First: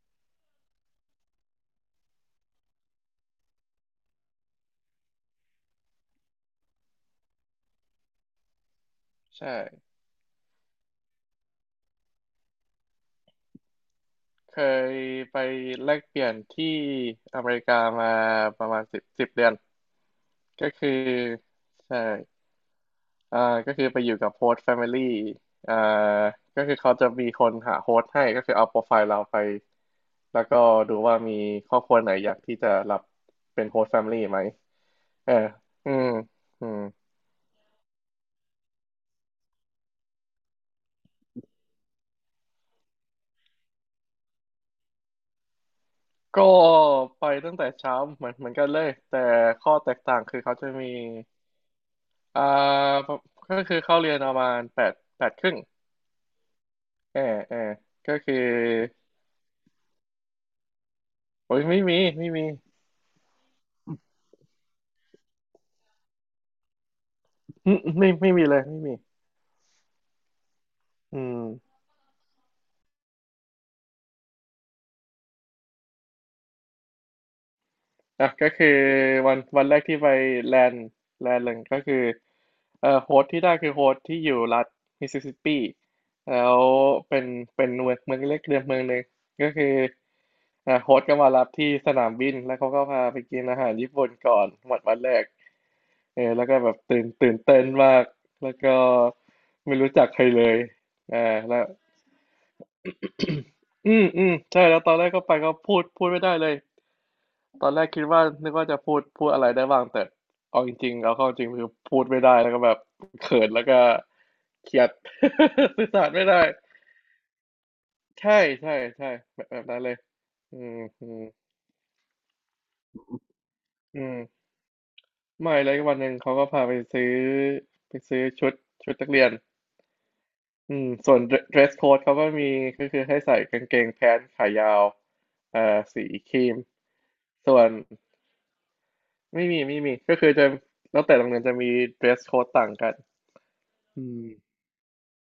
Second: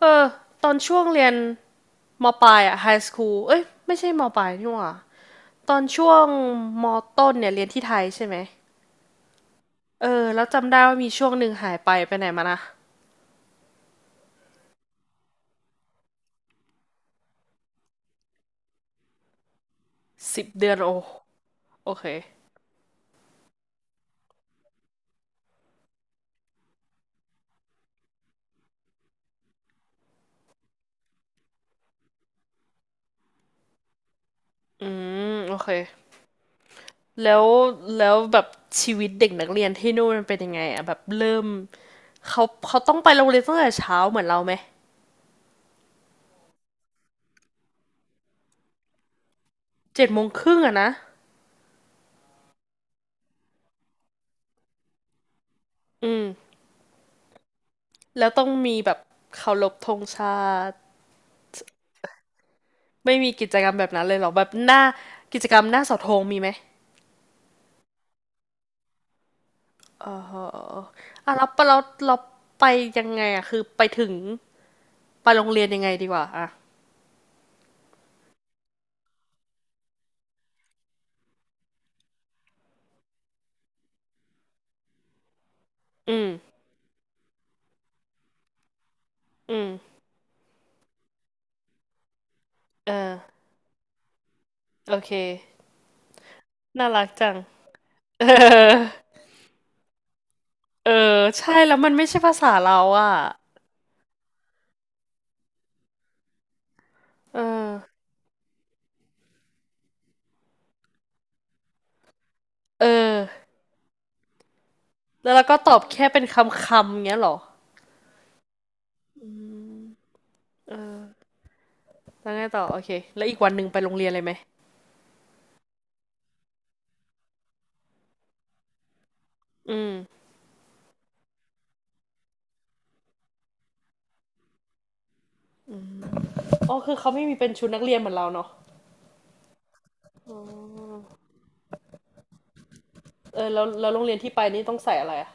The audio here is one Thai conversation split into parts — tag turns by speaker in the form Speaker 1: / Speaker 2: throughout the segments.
Speaker 1: เออตอนช่วงเรียนมปลายอะไฮสคูลเอ้ยไม่ใช่มปลายนี่หว่าตอนช่วงมต้นเนี่ยเรียนที่ไทยใช่ไหม
Speaker 2: ใช่
Speaker 1: เออแล้วจำได้ว่ามีช่วงหนึ่งหายไปไปไหนมานะ
Speaker 2: เคยไปแลกเปลี่ยนที่อเมริกามาประมาณสิบเดือน
Speaker 1: สิบ
Speaker 2: ก็
Speaker 1: เดือน
Speaker 2: คื
Speaker 1: โอ
Speaker 2: อ
Speaker 1: โอ
Speaker 2: ใช่
Speaker 1: เค
Speaker 2: อ่าก็คือไปอยู่กับโฮสต์แฟมิลี่อ่าก็คือเขาจะมีคนหาโฮสต์ให้ก็คือเอาโปรไฟล์เราไปแล้วก็ดูว่ามีครอบครัวไหนอยากที่จะรับเป็นโฮสต์แฟมิลี่ไหม
Speaker 1: อืม
Speaker 2: เออ
Speaker 1: โอเค
Speaker 2: อืมอืม
Speaker 1: แล้วแบบชีวิตเด็กนักเรียนที่นู่นมันเป็นยังไงอะแบบเริ่มเขาเขาต้องไปโรงเรียนตั้งแต่เช้าเหมือนเราไหม
Speaker 2: ก็ไปตั้งแต่เช้าเหมือนกันเลยแต่ข้อแตก
Speaker 1: เจ็ด
Speaker 2: ต่า
Speaker 1: โม
Speaker 2: ง
Speaker 1: ง
Speaker 2: คือ
Speaker 1: ค
Speaker 2: เขา
Speaker 1: รึ่ง
Speaker 2: จะ
Speaker 1: อะ
Speaker 2: มี
Speaker 1: นะ
Speaker 2: อ่าก็คือเข้าเรียนประมาณแปดแปดครึ่ง
Speaker 1: อืม
Speaker 2: ออเออก็
Speaker 1: แล้ว
Speaker 2: คือ
Speaker 1: ต้องมีแบบเคารพธงชาติ
Speaker 2: โอ้ยไม่มีไม่มี
Speaker 1: ไม่มีกิจกรรมแบบนั้นเลยเหรอแบบหน้ากิจกรรมหน้าเสาธงมีไหม
Speaker 2: อืมไม่มีเลยไม่มี
Speaker 1: เออ
Speaker 2: อื
Speaker 1: อ่ะ
Speaker 2: ม
Speaker 1: แล้วเราไปยังไงอ่ะคือไปถึงไปโรงเรียนยังไงดีกว่าอ่ะ
Speaker 2: อ่ะก็คือวันแรกที่ไปแลนด์แลนด์หนึ่งก็คือโฮสต์ที่ได้คือโฮสต์ที่อยู่รัฐมิสซิสซิปปี
Speaker 1: อืม
Speaker 2: แล้วเป็นเป็นเมืองเล็กเดือนเมืองหนึ่งก็
Speaker 1: อื
Speaker 2: คือ
Speaker 1: ม
Speaker 2: อ่ะโฮสต์ก็มารับที่สนามบินแล้วเขาก็
Speaker 1: เอ
Speaker 2: พา
Speaker 1: อ
Speaker 2: ไปกินอาหารญี่ปุ่นก่อนวัน
Speaker 1: โอ
Speaker 2: วัน
Speaker 1: เค
Speaker 2: แรกเออแล้วก็แบบ
Speaker 1: น่า
Speaker 2: ตื่
Speaker 1: รั
Speaker 2: น
Speaker 1: กจั
Speaker 2: ตื่น
Speaker 1: ง
Speaker 2: เต้นมาก
Speaker 1: เออ
Speaker 2: แล้วก็ไม่รู้จักใครเลย
Speaker 1: เออ
Speaker 2: อ่า
Speaker 1: ใช่
Speaker 2: แล้ว
Speaker 1: แล้วมันไม่ใช่ภาษาเราอ่ะ
Speaker 2: อืมอืมใช่แล้วตอนแรกก็ไปก็พูดไม่ได้เลย
Speaker 1: เออ
Speaker 2: ตอนแรกคิดว่านึกว่าจะพูดอะไรได้บ้างแต่เอาเข้าจริงคือพูดไม่ได้แล้วก็แบบ
Speaker 1: เ
Speaker 2: เขิ
Speaker 1: ออ
Speaker 2: นแล้วก็เครียด
Speaker 1: แล้วเราก็ตอ บ
Speaker 2: สื่อ
Speaker 1: แค่
Speaker 2: สาร
Speaker 1: เป็น
Speaker 2: ไม่ได้
Speaker 1: คำคำเงี้ยเหรอ
Speaker 2: ใช่ใช่ใช่
Speaker 1: อื
Speaker 2: แบบนั้
Speaker 1: ม
Speaker 2: นเลยอื
Speaker 1: เอ
Speaker 2: ม
Speaker 1: อ
Speaker 2: อืม
Speaker 1: แล้วไงต่อโอเคแล้วอีกวันหนึ่งไปโรง
Speaker 2: อื
Speaker 1: เรียนเลยไหม
Speaker 2: มไม่เลยวันหนึ่งเขาก็พาไปซื้อไปซื้อชุดชุดนักเรียน
Speaker 1: อืม
Speaker 2: อืมส่วน dress code เขาก็มีก็คือให้ใส่กางเกงแพนขายาวสีครีม
Speaker 1: อ๋อคือเขาไม่มีเป็น
Speaker 2: ส่ว
Speaker 1: ชุด
Speaker 2: น
Speaker 1: นักเรียนเหมือนเราเนาะ
Speaker 2: ไม่มีไม่มีก็คือ
Speaker 1: อ๋อ
Speaker 2: จะแล้วแต่โรงเรียนจะมี dress code ต่างกัน
Speaker 1: เออแล้วโร
Speaker 2: อื
Speaker 1: งเรียน
Speaker 2: ม
Speaker 1: ที่ไปนี่ต้องใส่อะไรอ่ะ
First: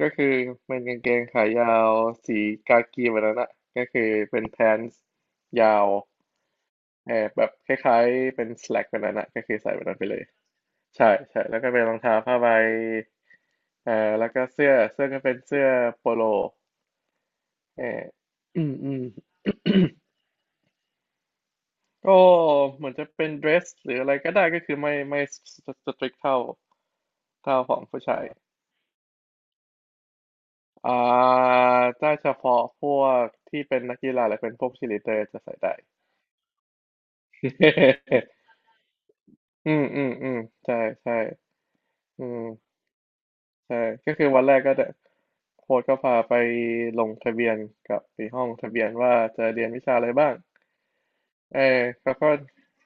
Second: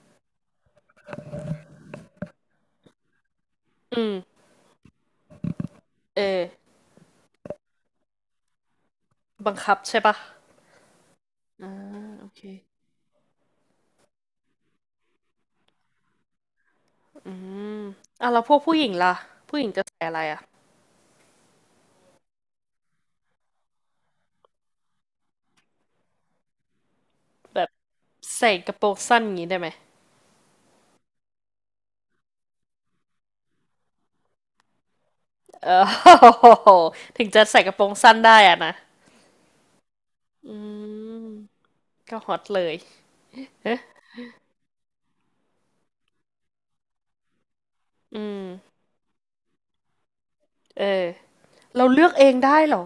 Speaker 2: ก็คือเป็นกางเกงขายาวสีกากีแบบนั้นอะก็คื
Speaker 1: อื
Speaker 2: อ
Speaker 1: ม
Speaker 2: เป็น pants ยาว
Speaker 1: เออ
Speaker 2: แอบแบบคล้ายๆเป็น slack แบบนั้นอะก็
Speaker 1: บั
Speaker 2: คื
Speaker 1: ง
Speaker 2: อใส่
Speaker 1: คับ
Speaker 2: แบบนั้
Speaker 1: ใช่
Speaker 2: นไป
Speaker 1: ปะ
Speaker 2: เลยใช่ใช่แล้ว
Speaker 1: อ่า
Speaker 2: ก็เป็นรองเท้า
Speaker 1: โอ
Speaker 2: ผ้า
Speaker 1: เค
Speaker 2: ใบเอ่อแล้วก็เสื้อก็เป็นเสื้อโปโล
Speaker 1: อืม
Speaker 2: เออ
Speaker 1: อ่ะแล้วพวก
Speaker 2: อืม
Speaker 1: ผู้หญิ
Speaker 2: อื
Speaker 1: ง
Speaker 2: ม
Speaker 1: ล่ะผู้หญิงจะ ใส่อะไรอ่ะ
Speaker 2: ก็เหมือนจะเป็น dress หรืออะไรก็ได้ก็คือไม่ strict เท่า
Speaker 1: แบบ
Speaker 2: ของผู้ชาย
Speaker 1: ใส่กระโปรงสั้นอย่างนี้ได้ไหม
Speaker 2: อ่าถ้าเฉพาะพวกที่เป็นนักกีฬาหรือเป็นพวกชีลีเดอร์จะใส่
Speaker 1: เอ
Speaker 2: ได้
Speaker 1: อ ถึงจะใส่กระโปรงสั้น ได้อ่ะนะ
Speaker 2: อืมอืมอืม
Speaker 1: อื
Speaker 2: ใช่ใช่
Speaker 1: มก็
Speaker 2: อื
Speaker 1: ฮอตเลย
Speaker 2: ม
Speaker 1: เอ๊ะ
Speaker 2: ใช่ก็คือวันแรกก็จะโค้ชก็พาไปลงทะเบียนกับ
Speaker 1: อื
Speaker 2: ที่ห้องทะ
Speaker 1: ม
Speaker 2: เบียนว่าจะเรียนวิชาอะไรบ้าง
Speaker 1: เออ
Speaker 2: เออ
Speaker 1: เราเลือก
Speaker 2: เขา
Speaker 1: เอ
Speaker 2: ก็
Speaker 1: งได้เหรอ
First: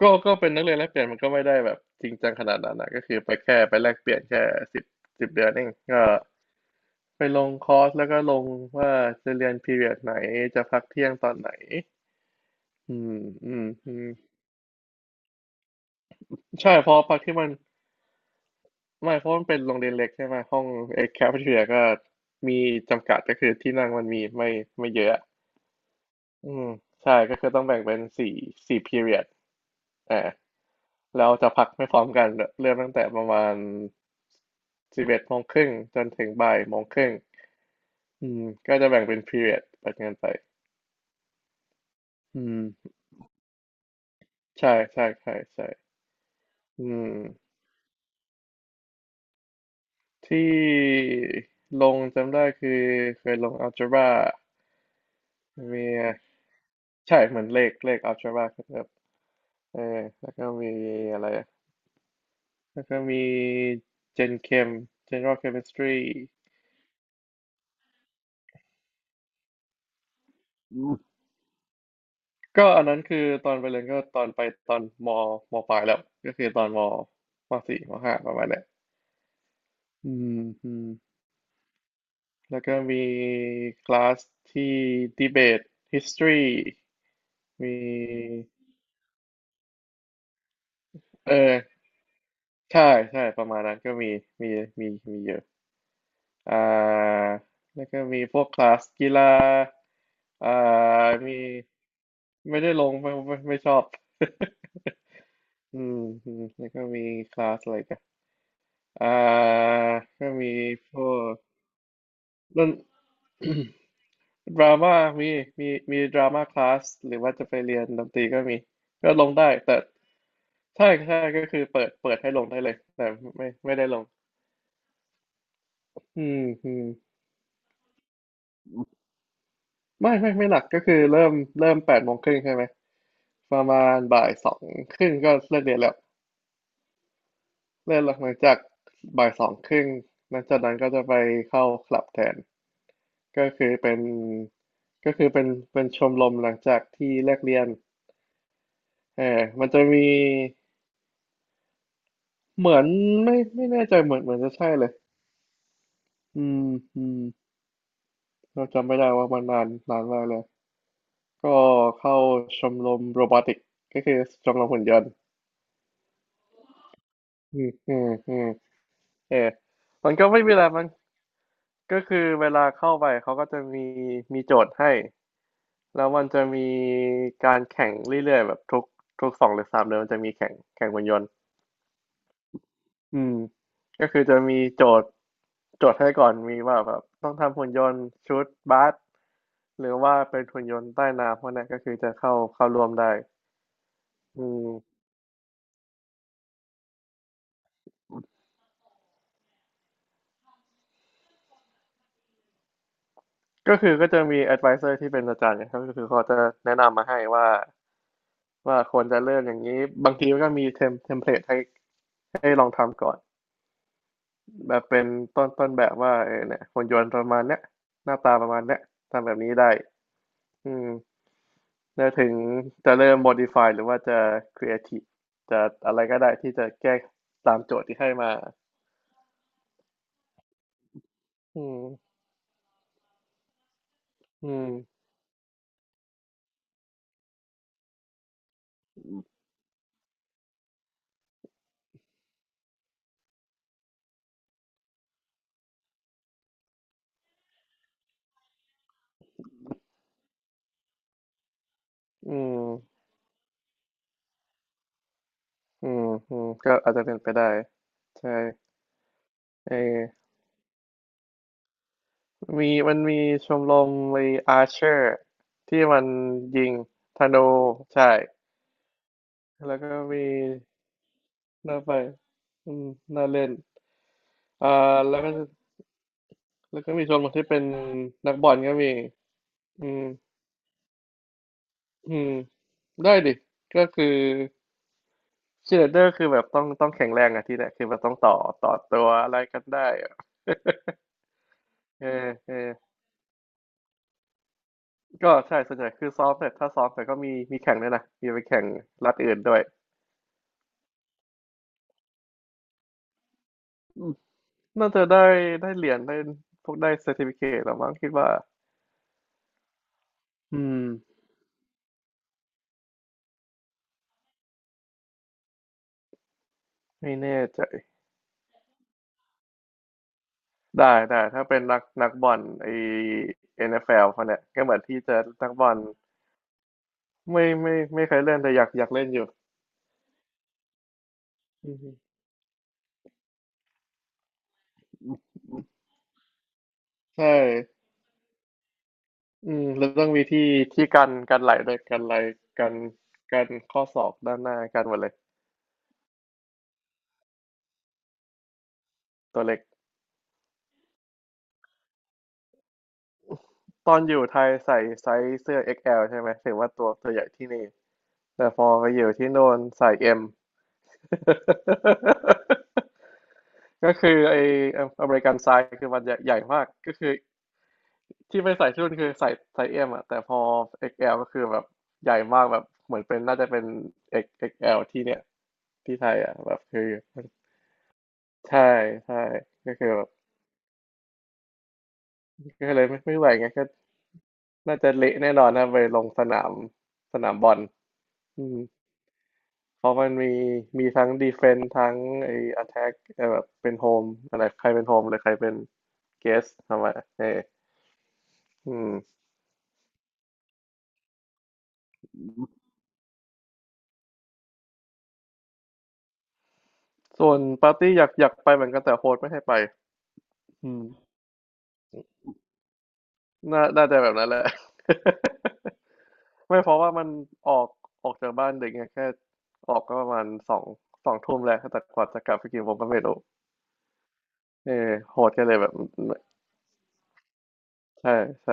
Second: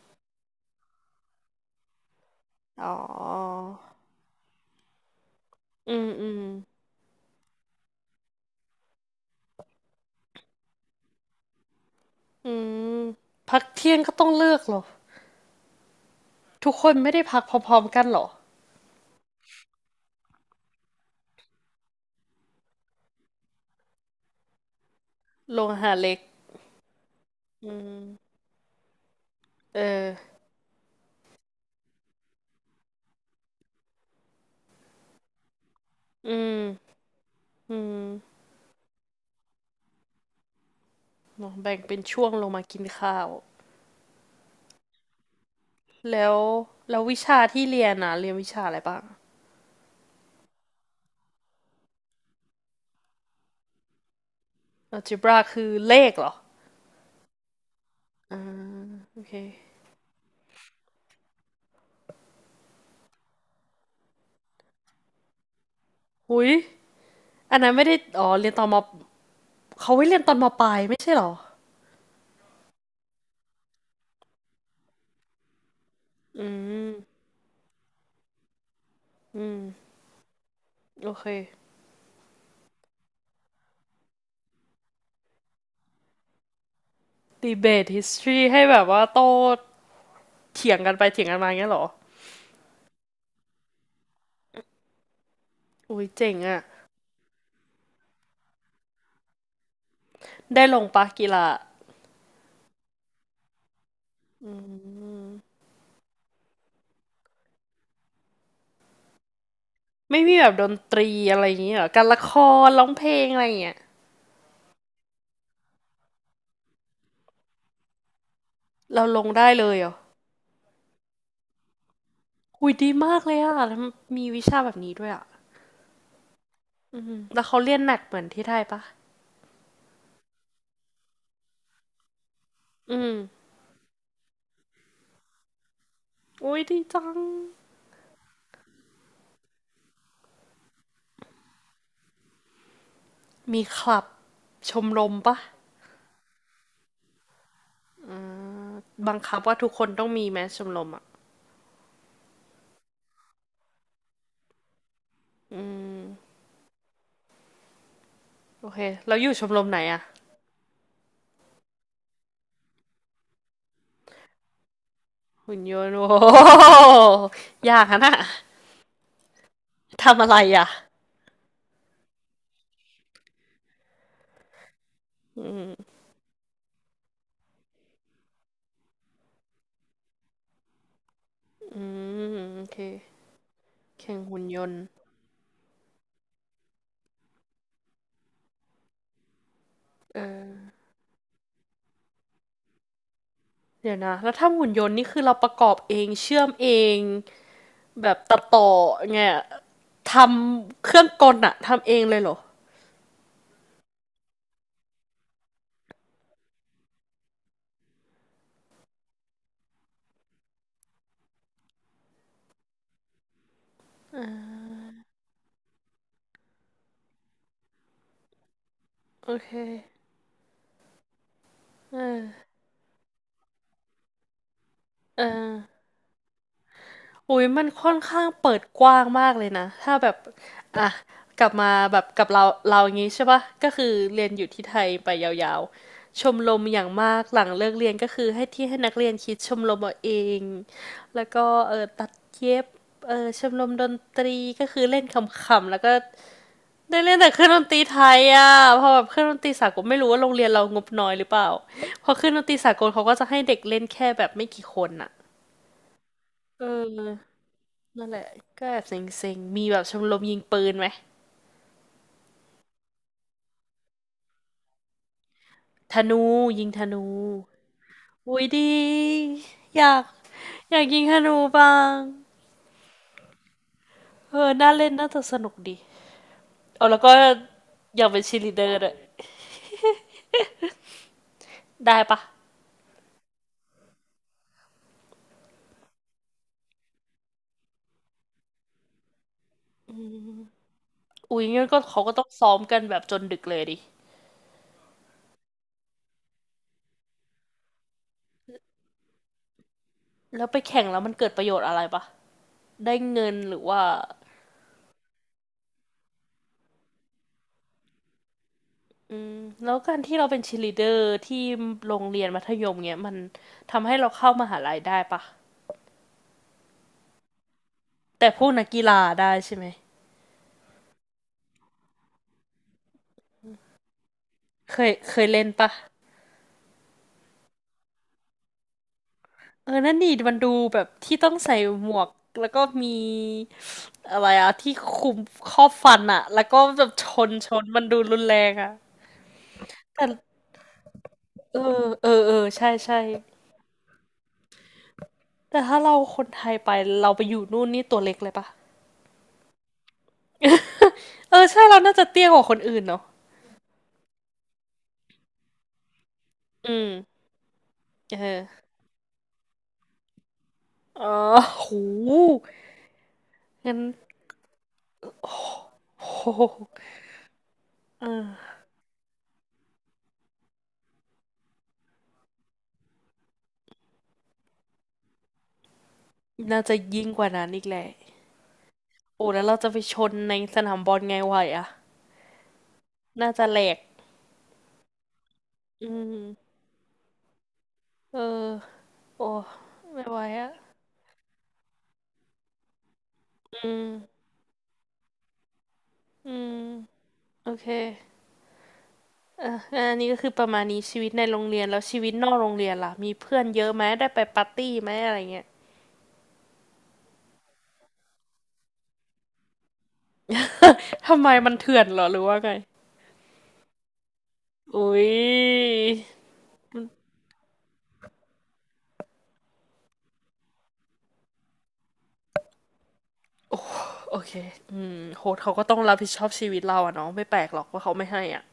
Speaker 2: ก็ก็เป็นนักเรียนแลกเปลี่ยนมันก็ไม่ได้แบบจริงจังขนาดนั้น
Speaker 1: อ๋อ
Speaker 2: นะก็คือไปแค่ไปแลกเปลี่ยนแค่สิบสิบเดือนเอง
Speaker 1: อื
Speaker 2: ก็
Speaker 1: มอืม
Speaker 2: ไปลงคอร์สแล้วก็ลงว่าจะเรียนพีเรียดไหนจะพักเที่ยงตอนไหน
Speaker 1: อื
Speaker 2: อื
Speaker 1: ม
Speaker 2: มอื
Speaker 1: พัก
Speaker 2: ม
Speaker 1: เที่
Speaker 2: อื
Speaker 1: ยง
Speaker 2: ม
Speaker 1: ก็ต้องเลือกเหรอทุ
Speaker 2: ใช่
Speaker 1: กค
Speaker 2: เพ
Speaker 1: น
Speaker 2: ราะ
Speaker 1: ไม่
Speaker 2: พัก
Speaker 1: ได้
Speaker 2: ที่
Speaker 1: พัก
Speaker 2: มัน
Speaker 1: พร้อมๆกันเหรอ
Speaker 2: ไม่เพราะมันเป็นโรงเรียนเล็กใช่ไหมห้องเอ็กแคฟเทียก็มีจำกัดก็คือที่นั่งมันมีไม่เยอะ
Speaker 1: โรงอาหารเล็ก
Speaker 2: อืมใช่ก็คือต้อง
Speaker 1: อื
Speaker 2: แบ่งเป็นสี่
Speaker 1: ม
Speaker 2: สี่พีเรีด
Speaker 1: เออ
Speaker 2: อ่าแล้วจะพักไม่พร้อมกันเริ่มตั้งแต่ประมาณ11:30จนถึ
Speaker 1: อื
Speaker 2: งบ่ายโมง
Speaker 1: ม
Speaker 2: ครึ่ง
Speaker 1: อืม
Speaker 2: อืมก็จะแบ่งเป็นพี r ร o d ดแบบนั้นไป
Speaker 1: เนอะแบ่งเป็นช่วง
Speaker 2: อื
Speaker 1: ลง
Speaker 2: ม
Speaker 1: มากินข้าว
Speaker 2: ใช่ใช่ใช่ใช่
Speaker 1: แล้ว
Speaker 2: อื
Speaker 1: แล้ววิชา
Speaker 2: ม
Speaker 1: ที่เรียนนะเรียนวิชาอะไรบ้าง
Speaker 2: ที่ลงจำได้คือเคยลงอ l g จบ r a
Speaker 1: algebra
Speaker 2: ม
Speaker 1: คือ
Speaker 2: ี
Speaker 1: เลขเหรอ
Speaker 2: ใช่เหมือนเลขอัลจ
Speaker 1: อ่า
Speaker 2: บรา
Speaker 1: โอเค
Speaker 2: เออแล้วก็มีอะไรอะแล้วก็มีเจนเคม General Chemistry
Speaker 1: หุยอันนั้นไม่ได้อ๋อเรียนตอนมเขาไว้เรียนตอนมปลาย
Speaker 2: อืม
Speaker 1: ไม่ใช่เหรอ
Speaker 2: ก็อันนั้นคือตอนไปเรียนก็ตอนไปตอนมปลายแล้วก็
Speaker 1: อื
Speaker 2: คือตอนม
Speaker 1: ม
Speaker 2: มสี่มห้าประมาณเนี้ย
Speaker 1: อืม
Speaker 2: อืมอืม
Speaker 1: โอเค
Speaker 2: แล้วก็มีคลาสที่ดีเบต history มี
Speaker 1: debate history ให้แบบว่าโต้เถียงกันไปเถียง
Speaker 2: เอ
Speaker 1: กันมาอย่า
Speaker 2: อ
Speaker 1: งเงี้ยเหรอ
Speaker 2: ใช่ใช่ประมาณนั้นก็มีมีเยอะ
Speaker 1: อุ้ยเจ๋ง
Speaker 2: อ่
Speaker 1: อะ
Speaker 2: าแล้วก็มีพวกคลาสกีฬาอ่า
Speaker 1: ได้ลงปะกี
Speaker 2: มี
Speaker 1: ฬา
Speaker 2: ไม่ได้ลงไม่ชอบ อืมอืมแล้วก็มีคลาสอะไรกันอ่า
Speaker 1: ไม่
Speaker 2: ก็
Speaker 1: มีแบ
Speaker 2: มี
Speaker 1: บดน
Speaker 2: พ
Speaker 1: ตรี
Speaker 2: วก
Speaker 1: อะไรอย่างเงี้ยเหรอการละค
Speaker 2: ด
Speaker 1: ร
Speaker 2: น
Speaker 1: ร้องเพลงอะไรอย่างเงี้ย
Speaker 2: ดรา ม่ามีมีดราม่าคลาสหรือว่าจะไปเรียนดนตรีก็มี
Speaker 1: เรา
Speaker 2: ก็
Speaker 1: ล
Speaker 2: ล
Speaker 1: ง
Speaker 2: ง
Speaker 1: ได้
Speaker 2: ได้
Speaker 1: เล
Speaker 2: แต่
Speaker 1: ยเหรอ
Speaker 2: ใช่ใช่ก็คือเปิดให้ลงได้
Speaker 1: หุ
Speaker 2: เล
Speaker 1: ย
Speaker 2: ย
Speaker 1: ดี
Speaker 2: แต่
Speaker 1: มากเลย
Speaker 2: ไม่
Speaker 1: อ่ะ
Speaker 2: ไม่
Speaker 1: แล้ว
Speaker 2: ได้ลง
Speaker 1: มีวิชาแบบนี้ด้วยอ่ะ
Speaker 2: อืมอืม
Speaker 1: อืมแล้วเขาเรียนแนดเหมือนที่ไทยปะ
Speaker 2: ไม่หนักก็คือเริ่ม8:30ใช่ไหม
Speaker 1: อืม
Speaker 2: ประมาณบ่ายสองครึ่งก็เลิกเรียนแล้ว
Speaker 1: อุ้ยดีจัง
Speaker 2: เลิกหลังจากบ่ายสองครึ่งหลังจากนั้นก็จะไปเข้าคลับแทน ก็
Speaker 1: มี
Speaker 2: คือ
Speaker 1: ค
Speaker 2: เป็
Speaker 1: ลั
Speaker 2: น
Speaker 1: บชมร
Speaker 2: ก็
Speaker 1: ม
Speaker 2: คือ
Speaker 1: ปะ
Speaker 2: เป็นเป็นชมรมหลังจากที่เลิกเรียน
Speaker 1: อ่าบัง
Speaker 2: เอ
Speaker 1: คั
Speaker 2: อ
Speaker 1: บว่า
Speaker 2: มั
Speaker 1: ทุ
Speaker 2: น
Speaker 1: กค
Speaker 2: จะ
Speaker 1: นต้
Speaker 2: มี
Speaker 1: องมีแมสชมรมอ่ะ
Speaker 2: เหมือนไม่แน่ใจเหมือนจะใช่เลย
Speaker 1: อืม
Speaker 2: อืมอืมเรา
Speaker 1: โอเค
Speaker 2: จำไม่ได้
Speaker 1: แล้วอ
Speaker 2: ว่า
Speaker 1: ยู่
Speaker 2: มั
Speaker 1: ช
Speaker 2: น
Speaker 1: มร
Speaker 2: นา
Speaker 1: ม
Speaker 2: น
Speaker 1: ไหน
Speaker 2: นา
Speaker 1: อ่ะ
Speaker 2: นมากเลยก็เข้าชมรมโรบอติกก็คือชมรมหุ่นยนต์
Speaker 1: หุ่นยนต์โอ้โห
Speaker 2: อืม
Speaker 1: ยาก
Speaker 2: อื
Speaker 1: อะ
Speaker 2: ม
Speaker 1: นะ
Speaker 2: อืมเออมัน
Speaker 1: ทำ
Speaker 2: ก็
Speaker 1: อะไร
Speaker 2: ไม่มีอะ
Speaker 1: อ่ะ
Speaker 2: ไรมันก็คือเวลาเข้าไปเขาก็จะมีโจทย์ให้
Speaker 1: อืม
Speaker 2: แล้วมันจะมีการแข่งเรื่อยๆแบบทุกสองหรือสามเดือนมันจะมีแข่งหุ่นยนต์
Speaker 1: อืมโอเค
Speaker 2: อืมก็
Speaker 1: แข่ง
Speaker 2: คือจะ
Speaker 1: หุ่นย
Speaker 2: มี
Speaker 1: นต์
Speaker 2: โจทย์ให้ก่อนมีว่าแบบต้องทำหุ่นยนต์ชุดบาสหรือว่า
Speaker 1: เ
Speaker 2: เป็นหุ่น
Speaker 1: ออ
Speaker 2: ยนต์ใต้น้ำพวกนั้นก็คือจะเข้าร่วมได้
Speaker 1: เดี๋ยวนะแล้ว
Speaker 2: อื
Speaker 1: ถ้าหุ่นยนต์
Speaker 2: ม
Speaker 1: นี่คือเราประกอบเองเชื่อมเอง แบบตัดต่อไงอะทำเครื่องกลอะทำเองเลยเหรอ
Speaker 2: ก็คือก็จะมี advisor ที่เป็นอาจารย์นะครับก็คือเขาจะแนะนำมาให้ว่าควรจะเริ่มอย่างนี้บางทีก็มีเทมเพลตให้ลองทำก่อนแบบเป็นต้นแบบว่าเออเนี่ยหุ่นยนต์ประมาณเนี้ยหน้าตาประมาณเนี้ยทำ
Speaker 1: โอ
Speaker 2: แบบ
Speaker 1: เค
Speaker 2: นี้ได้อืม
Speaker 1: เ
Speaker 2: แล้วถึง
Speaker 1: ออ
Speaker 2: จะเริ่ม modify หรือว่าจะ creative
Speaker 1: เออ
Speaker 2: จะอะไรก็ได้ที่จะแก้
Speaker 1: อุ้ย
Speaker 2: ตาม
Speaker 1: มัน
Speaker 2: โจทย์
Speaker 1: ค่อ
Speaker 2: ที่
Speaker 1: น
Speaker 2: ให้
Speaker 1: ข้าง
Speaker 2: มา
Speaker 1: เปิดกว้างมากเลยนะถ้าแบบอ่ะกลับ
Speaker 2: อื
Speaker 1: มา
Speaker 2: ม
Speaker 1: แบบกับเราเราอย่างงี้ใช่ปะก็คือเรียนอยู่
Speaker 2: อื
Speaker 1: ที่
Speaker 2: ม
Speaker 1: ไทยไปยาวๆชมรมอย่างมากหลังเลิกเรียนก็คือให้ที่ให้นักเรียนคิดชมรมเอาเองแล้วก็เออตัดเย็บเออชมรมดนตรีก็คือเล่นคำๆแล้วก็ ได้เล่นแต่เครื่องดนตรีไทยอ่ะพอแบบเครื่องดนตรีสากลไม่รู้ว่าโรงเรียนเรางบน้อยหรือเปล่าเพอเครื่อ
Speaker 2: อื
Speaker 1: งดนตรีสากล
Speaker 2: ม
Speaker 1: เขาก็จะให้เด็กเล่นแค่แบบไม่กี่คนอ่ะ
Speaker 2: อืมอืม
Speaker 1: เอ
Speaker 2: ก็อาจจะเป็นไป
Speaker 1: อ
Speaker 2: ได้
Speaker 1: นั่นแหละ
Speaker 2: ใช่
Speaker 1: ก็แอบเซ็งๆมี
Speaker 2: เอ
Speaker 1: แบบชม
Speaker 2: อ
Speaker 1: รมยิงปืนไหม
Speaker 2: มีมีชมรมมArcher ที่
Speaker 1: ธ
Speaker 2: มัน
Speaker 1: นูยิ
Speaker 2: ยิ
Speaker 1: ง
Speaker 2: ง
Speaker 1: ธนู
Speaker 2: ธนูใช่
Speaker 1: อุ้ยดี
Speaker 2: แล้ว
Speaker 1: อ
Speaker 2: ก็
Speaker 1: ยาก
Speaker 2: มี
Speaker 1: อยากยิงธนูบ้า
Speaker 2: น่าไป
Speaker 1: ง
Speaker 2: อืมน่าเล่น
Speaker 1: เออ
Speaker 2: อ่า
Speaker 1: น่าเล่นน่า
Speaker 2: แล้
Speaker 1: จะ
Speaker 2: วก็
Speaker 1: สนุกดีเอาแล้ว
Speaker 2: มี
Speaker 1: ก็
Speaker 2: ชมรมที่เป็น
Speaker 1: อยากเป็น
Speaker 2: นั
Speaker 1: ชี
Speaker 2: กบ
Speaker 1: ลี
Speaker 2: อล
Speaker 1: เดอ
Speaker 2: ก็
Speaker 1: ร์ด้
Speaker 2: มี
Speaker 1: วย
Speaker 2: อืม
Speaker 1: ได้
Speaker 2: อื
Speaker 1: ปะ
Speaker 2: มได้ดิก็คือ ชีเลเดอร์คือแบบต้องแข็งแรงอะที่เนี่ยคือแบบต้องต่อตัวอะไรกันได้อะ
Speaker 1: อุ้ยงั้นก็เขา
Speaker 2: เอ
Speaker 1: ก็ต้
Speaker 2: อ
Speaker 1: องซ้
Speaker 2: เอ
Speaker 1: อ
Speaker 2: อ
Speaker 1: มกันแบบจนดึกเลยดิ
Speaker 2: ก็ใช่ส่วนใหญ่คือซ้อมเสร็จถ้าซ้อมเสร็จก็มีแข่งด้วยนะมีไปแข่งรัฐอื่นด้วย
Speaker 1: แล้วไปแข่งแล้วมันเกิดประโยชน์อะไรปะ ได้เงินหรือว่า
Speaker 2: อืมน่าจะได้ได้เหรียญได้พวกได้เซอร์ติฟิเคตหรือมั้งคิดว่า
Speaker 1: อืมแล้วการที่เราเป็นชี
Speaker 2: อื
Speaker 1: ลี
Speaker 2: ม
Speaker 1: เดอร์ที่โรงเรียนมัธยมเนี้ยมันทำให้เราเข้ามหาลัยได้ปะ
Speaker 2: ไม่แน่ใจ
Speaker 1: แต่พวกนักกีฬาได้ใช่ไหม
Speaker 2: ได้ได้ถ้าเป็นนักบอลNFL พวกเนี่ยก็เหมือนที่
Speaker 1: เค
Speaker 2: จะ
Speaker 1: ยเล่น
Speaker 2: นักบ
Speaker 1: ปะ
Speaker 2: อลไม่ไม่เคยเล่นแต่อยากเล่นอยู่
Speaker 1: เออนั่นนี่มันดูแบบที่ต้องใส่
Speaker 2: อื
Speaker 1: หมว
Speaker 2: ม
Speaker 1: กแล้วก็มีอะไรอะที่คุมครอบฟันอะแล้วก็แบบ
Speaker 2: ใช่
Speaker 1: ชนมันดูรุนแรงอะ
Speaker 2: อืมแล้ว
Speaker 1: แต่
Speaker 2: ต้องมีที่กันไหล
Speaker 1: เอ
Speaker 2: ด้วย
Speaker 1: อ
Speaker 2: กัน
Speaker 1: เอ
Speaker 2: ไหล
Speaker 1: อเออ
Speaker 2: กั
Speaker 1: ใช่
Speaker 2: น
Speaker 1: ใช่
Speaker 2: กันข้อศอกด้านหน้ากันหมดเลย
Speaker 1: แต่ถ้าเราคนไทยไปเราไปอยู่นู่นนี่ตัวเล็กเลยปะ
Speaker 2: ตัวเล็ก
Speaker 1: เออใช่เราน่าจะเตี้ยกว่าคนอื่นเนาะ
Speaker 2: ตอนอยู่ไทยใส่ไซส์เสื้อ XL ใช่ไหมถือ
Speaker 1: อื
Speaker 2: ว่าตั
Speaker 1: ม
Speaker 2: วตัวใหญ่ที่นี่
Speaker 1: เอ
Speaker 2: แต่พ
Speaker 1: อ
Speaker 2: อไปอยู่ที่โน่นใส่ M
Speaker 1: อ๋อโหงั้น
Speaker 2: ก็คือไออเมริกันไซส์คือมั น
Speaker 1: โ
Speaker 2: ใหญ่ใหญ่มาก
Speaker 1: ห
Speaker 2: ก็คือ
Speaker 1: เอ
Speaker 2: ที่ไป
Speaker 1: อ
Speaker 2: ใส่ที่นู่นคือใส่ไซส์ M อ่ะแต่พอ XL กซ์แอลก็คือแบบใหญ่มากแบบเหมือนเป็นน่าจะเป็น x l ที่เนี่ยที่ไทยอ่ะแบ
Speaker 1: น่า
Speaker 2: บ
Speaker 1: จะ
Speaker 2: คือ
Speaker 1: ยิ่งกว่านั้นอีกแหละ
Speaker 2: ใช่ใช่
Speaker 1: โอ้แล้วเราจะ
Speaker 2: ก็
Speaker 1: ไป
Speaker 2: คือ
Speaker 1: ช
Speaker 2: แบบ
Speaker 1: นในสนามบอลไงไหวอะ
Speaker 2: ก็เลยไม่ไหว
Speaker 1: น่าจะ
Speaker 2: ไง
Speaker 1: แหล
Speaker 2: ก็
Speaker 1: ก
Speaker 2: น่าจะเละแน่นอนถ้าไป
Speaker 1: อื
Speaker 2: ลงสนาม
Speaker 1: ม
Speaker 2: สนามบอล
Speaker 1: เอ
Speaker 2: อื
Speaker 1: อ
Speaker 2: ม
Speaker 1: โอ้
Speaker 2: เพราะ
Speaker 1: ไม่
Speaker 2: มัน
Speaker 1: ไหว
Speaker 2: มี
Speaker 1: อะ
Speaker 2: มีทั้งดีเฟน s ์ทั้งไอ้อ t แทกแบบ
Speaker 1: อื
Speaker 2: เป็น
Speaker 1: ม
Speaker 2: โฮมอะไรใครเป็นโฮมเลยใครเป็นเก
Speaker 1: อื
Speaker 2: ส
Speaker 1: ม
Speaker 2: ทำไมเออ
Speaker 1: โอเค
Speaker 2: อืม
Speaker 1: อ่ะอันนี้ก็คือประมาณนี้ชีวิตในโรงเรียนแล้วชีวิตนอกโรงเรียนล่ะมีเพื่อนเยอะไหมได้ไปปาร์ตี้ไหมอะไรเงี้ย
Speaker 2: ส่วนปาร์ตี้อยากไปเหมือนกันแต่โฮสไม่ให้ไปอืม
Speaker 1: ทำไมมันเถื่อนเหรอหรือว่าไง
Speaker 2: น่าจะแบบนั้นแหละ
Speaker 1: อุ๊ย
Speaker 2: ไม่เพราะว่ามันออกจากบ้านเด็กไงแค่ออกก็ประมาณสองสองทุ่มแล้วแต่กว่าจะกลับไปกี่โมงก็ไม่รู้
Speaker 1: โอเค
Speaker 2: เอ
Speaker 1: อื
Speaker 2: อ
Speaker 1: ม
Speaker 2: โฮ
Speaker 1: โฮ
Speaker 2: ส
Speaker 1: สต์
Speaker 2: ก็
Speaker 1: เขา
Speaker 2: เลย
Speaker 1: ก็
Speaker 2: แบบ
Speaker 1: ต้องรับผิดชอบชีวิตเราอะเนาะไม่แปลกหรอกว่าเขาไม่
Speaker 2: ใช่
Speaker 1: ให้อ่ะ
Speaker 2: ใช่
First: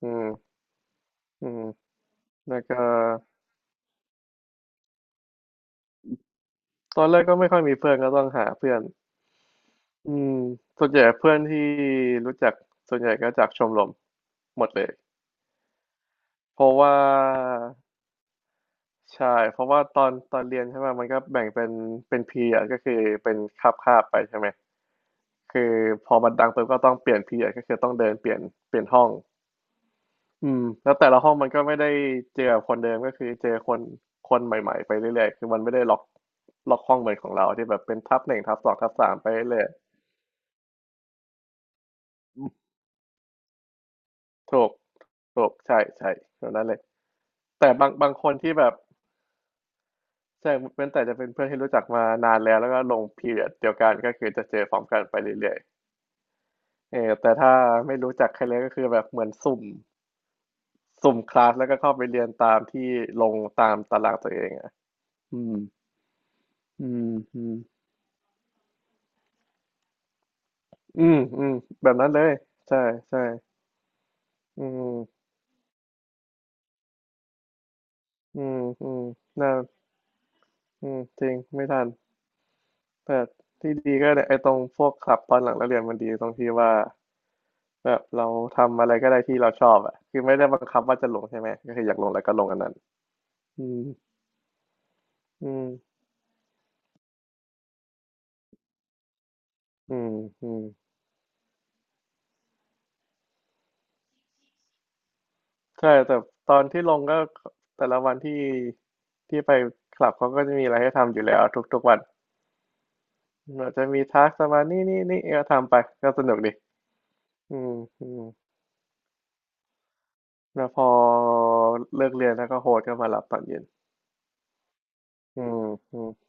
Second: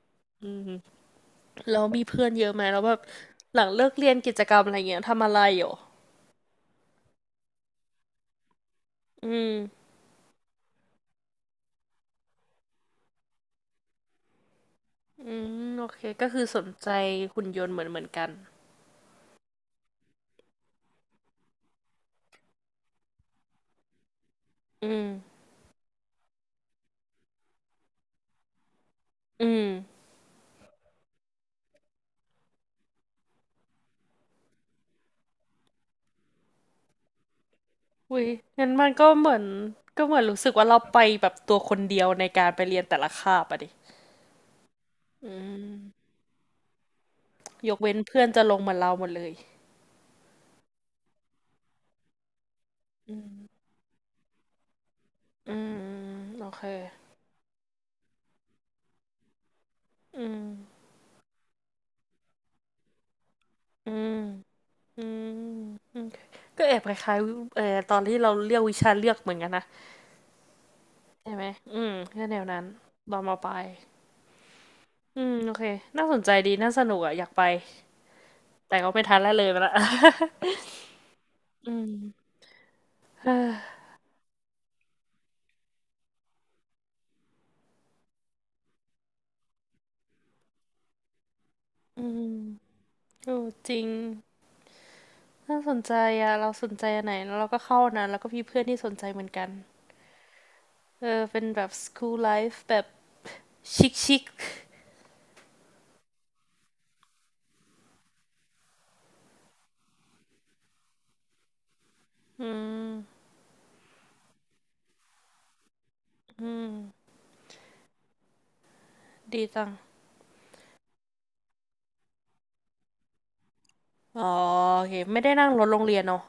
Speaker 2: อืม
Speaker 1: อืม
Speaker 2: อืม
Speaker 1: แล้วมีเพื่อนเยอะ
Speaker 2: แล้
Speaker 1: ไห
Speaker 2: ว
Speaker 1: ม
Speaker 2: ก็
Speaker 1: แล้วแบบหลังเลิกเรียนกิจกรรมอะไรเงี้ยทำอะไรอยูอ
Speaker 2: ตอนแรกก็ไม่ค่อยมีเพื่อนก็ต้องหาเพื่อน
Speaker 1: อืม
Speaker 2: อืมส่วนใหญ่เพื่อนที่รู้จักส่วนใหญ่ก็จากชมรมหมดเลย
Speaker 1: อืมโอเคก็คือส
Speaker 2: เพ
Speaker 1: น
Speaker 2: ราะ
Speaker 1: ใจ
Speaker 2: ว่า
Speaker 1: หุ่นยนต์เหมือนเหมือนกัน
Speaker 2: ใช่เพราะว่าตอนเรียนใช่ไหมมันก็แบ่งเป็นเป็นพีอก็คือเป็นคาบไปใช่ไหม
Speaker 1: อืม
Speaker 2: คือพอมันดังปุ๊บก็ต้องเปลี่ยนพีอ่ะก็คือต้องเดินเปลี่ยนห้อง
Speaker 1: อืม
Speaker 2: อืมแล้วแต่ละห้องมันก็ไม่ได้เจอกับคนเดิมก็คือเจอคนคนใหม่ๆไปเรื่อยๆคือมันไม่ได้ล็อกห้องเหมือนของเราที่แบบเป็นทับ
Speaker 1: อุ้ย
Speaker 2: หนึ่งทับส
Speaker 1: งั้น
Speaker 2: อง
Speaker 1: มั
Speaker 2: ทั
Speaker 1: น
Speaker 2: บ
Speaker 1: ก็
Speaker 2: สาม
Speaker 1: เห
Speaker 2: ไป
Speaker 1: มือน
Speaker 2: เรื่อยๆ
Speaker 1: ก็เหมือนรู้สึกว่าเราไปแบบตัวคนเดียวในการไปเรียนแต่ละคาบอะดิ
Speaker 2: ถูก
Speaker 1: อื
Speaker 2: ถูกใช่
Speaker 1: ม
Speaker 2: ใช่แบบนั้นเลยแต่
Speaker 1: ยก
Speaker 2: บาง
Speaker 1: เว้น
Speaker 2: บาง
Speaker 1: เพื่
Speaker 2: ค
Speaker 1: อน
Speaker 2: น
Speaker 1: จะ
Speaker 2: ที่
Speaker 1: ลง
Speaker 2: แบ
Speaker 1: เหมื
Speaker 2: บ
Speaker 1: อนเราหมดเลย
Speaker 2: ใช่เว้นแต่จะเป็นเพื่อนที่รู้จักมานานแล้วแล้วก็ลง
Speaker 1: อื
Speaker 2: พี
Speaker 1: ม
Speaker 2: เรียดเดียวกันก็คือจะเจอพร้อมกันไป
Speaker 1: อื
Speaker 2: เรื่อย
Speaker 1: มโอเค
Speaker 2: ๆเออแต่ถ้าไม่รู้จักใครเลยก็คือแบบเหมือนสุ่ม
Speaker 1: อืม
Speaker 2: คลาสแล้วก็เข้าไปเรียนตามที่ลงตาม
Speaker 1: อื
Speaker 2: ตา
Speaker 1: ม
Speaker 2: รางตัวเองอ่ะ
Speaker 1: อืม
Speaker 2: อืม
Speaker 1: โอเคก็แอบ
Speaker 2: อื
Speaker 1: ค
Speaker 2: ม
Speaker 1: ล้าย
Speaker 2: อืม
Speaker 1: ๆตอนที่เราเรียกวิชาเลือกเหมือนกันนะ
Speaker 2: อืม
Speaker 1: ใช่ไห
Speaker 2: อื
Speaker 1: ม
Speaker 2: ม
Speaker 1: อื
Speaker 2: แบ
Speaker 1: ม
Speaker 2: บนั้นเล
Speaker 1: แค่
Speaker 2: ย
Speaker 1: แนวนั้น
Speaker 2: ใช่
Speaker 1: ตอ
Speaker 2: ใช่
Speaker 1: นมปลาย
Speaker 2: อื
Speaker 1: อื
Speaker 2: ม
Speaker 1: ม โอเคน่าสนใจดีน่าสนุกอะอยากไป
Speaker 2: อืม
Speaker 1: แต่
Speaker 2: อื
Speaker 1: ก็
Speaker 2: ม
Speaker 1: ไม่ทันแล้วเลย
Speaker 2: น่า
Speaker 1: ไปละ
Speaker 2: อืมจริงไม่
Speaker 1: อื
Speaker 2: ทัน
Speaker 1: ม
Speaker 2: แต่
Speaker 1: เอ
Speaker 2: ที่
Speaker 1: อ
Speaker 2: ดีก็เนี่ยไอ้ตรงพวกคลับตอนหลังเราเรียนมันดีตรงที่ว่าแบบเราทำอะไรก็ได้ที่เราชอบอ่ะคือไม่ได้บังคับว่าจะลงใช่ไหมก็คืออยาก
Speaker 1: อื
Speaker 2: ลงแล้วก็ลงอันนั้น
Speaker 1: มโอ้
Speaker 2: อื
Speaker 1: จริ
Speaker 2: ม
Speaker 1: ง
Speaker 2: อื
Speaker 1: น่า
Speaker 2: ม
Speaker 1: สนใจอะเราสนใจอันไหนแล้วเราก็เข้าอันนั้นแล้วก็มีเพื่อนที่สนใจเหมือนกัน
Speaker 2: อืมอืม
Speaker 1: เออเป็นแบบ school life แบบชิคชิค
Speaker 2: ใช่แต่ตอนที่ลงก็แต่ละวันที่ไปคลับเขาก็จะมีอะไรให้ทำอยู่แล้วทุกๆวัน
Speaker 1: อืม
Speaker 2: อาจจะมีทักประมาณนี่นี่นี่เออทำไปก็สนุก
Speaker 1: อื
Speaker 2: ดี
Speaker 1: ม
Speaker 2: อืมอืม
Speaker 1: ดีจัง
Speaker 2: แล้วพอเลิกเรียนแล้วก็โฮสต์ก็มารับตอนเย็น
Speaker 1: อ๋อโอเคไม่ได้
Speaker 2: อื
Speaker 1: นั่งร
Speaker 2: ม
Speaker 1: ถโรงเรี
Speaker 2: อื
Speaker 1: ยน
Speaker 2: ม
Speaker 1: เนาะ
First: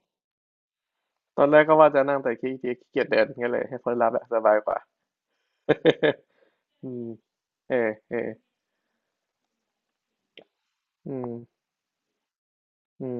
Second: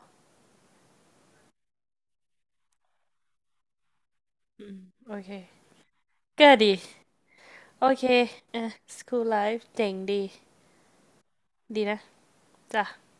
Speaker 2: ตอนแรกก็ว่าจะนั่งแต่ขี้เกียจเดินงั้นเลยให้คนรับอะสบายกว่า
Speaker 1: โอเคก็ดี
Speaker 2: อืมเอ
Speaker 1: โอ
Speaker 2: อ
Speaker 1: เค
Speaker 2: เออ
Speaker 1: เออ school life เจ๋งดี
Speaker 2: อืม
Speaker 1: ดีนะจ้ะ
Speaker 2: อืม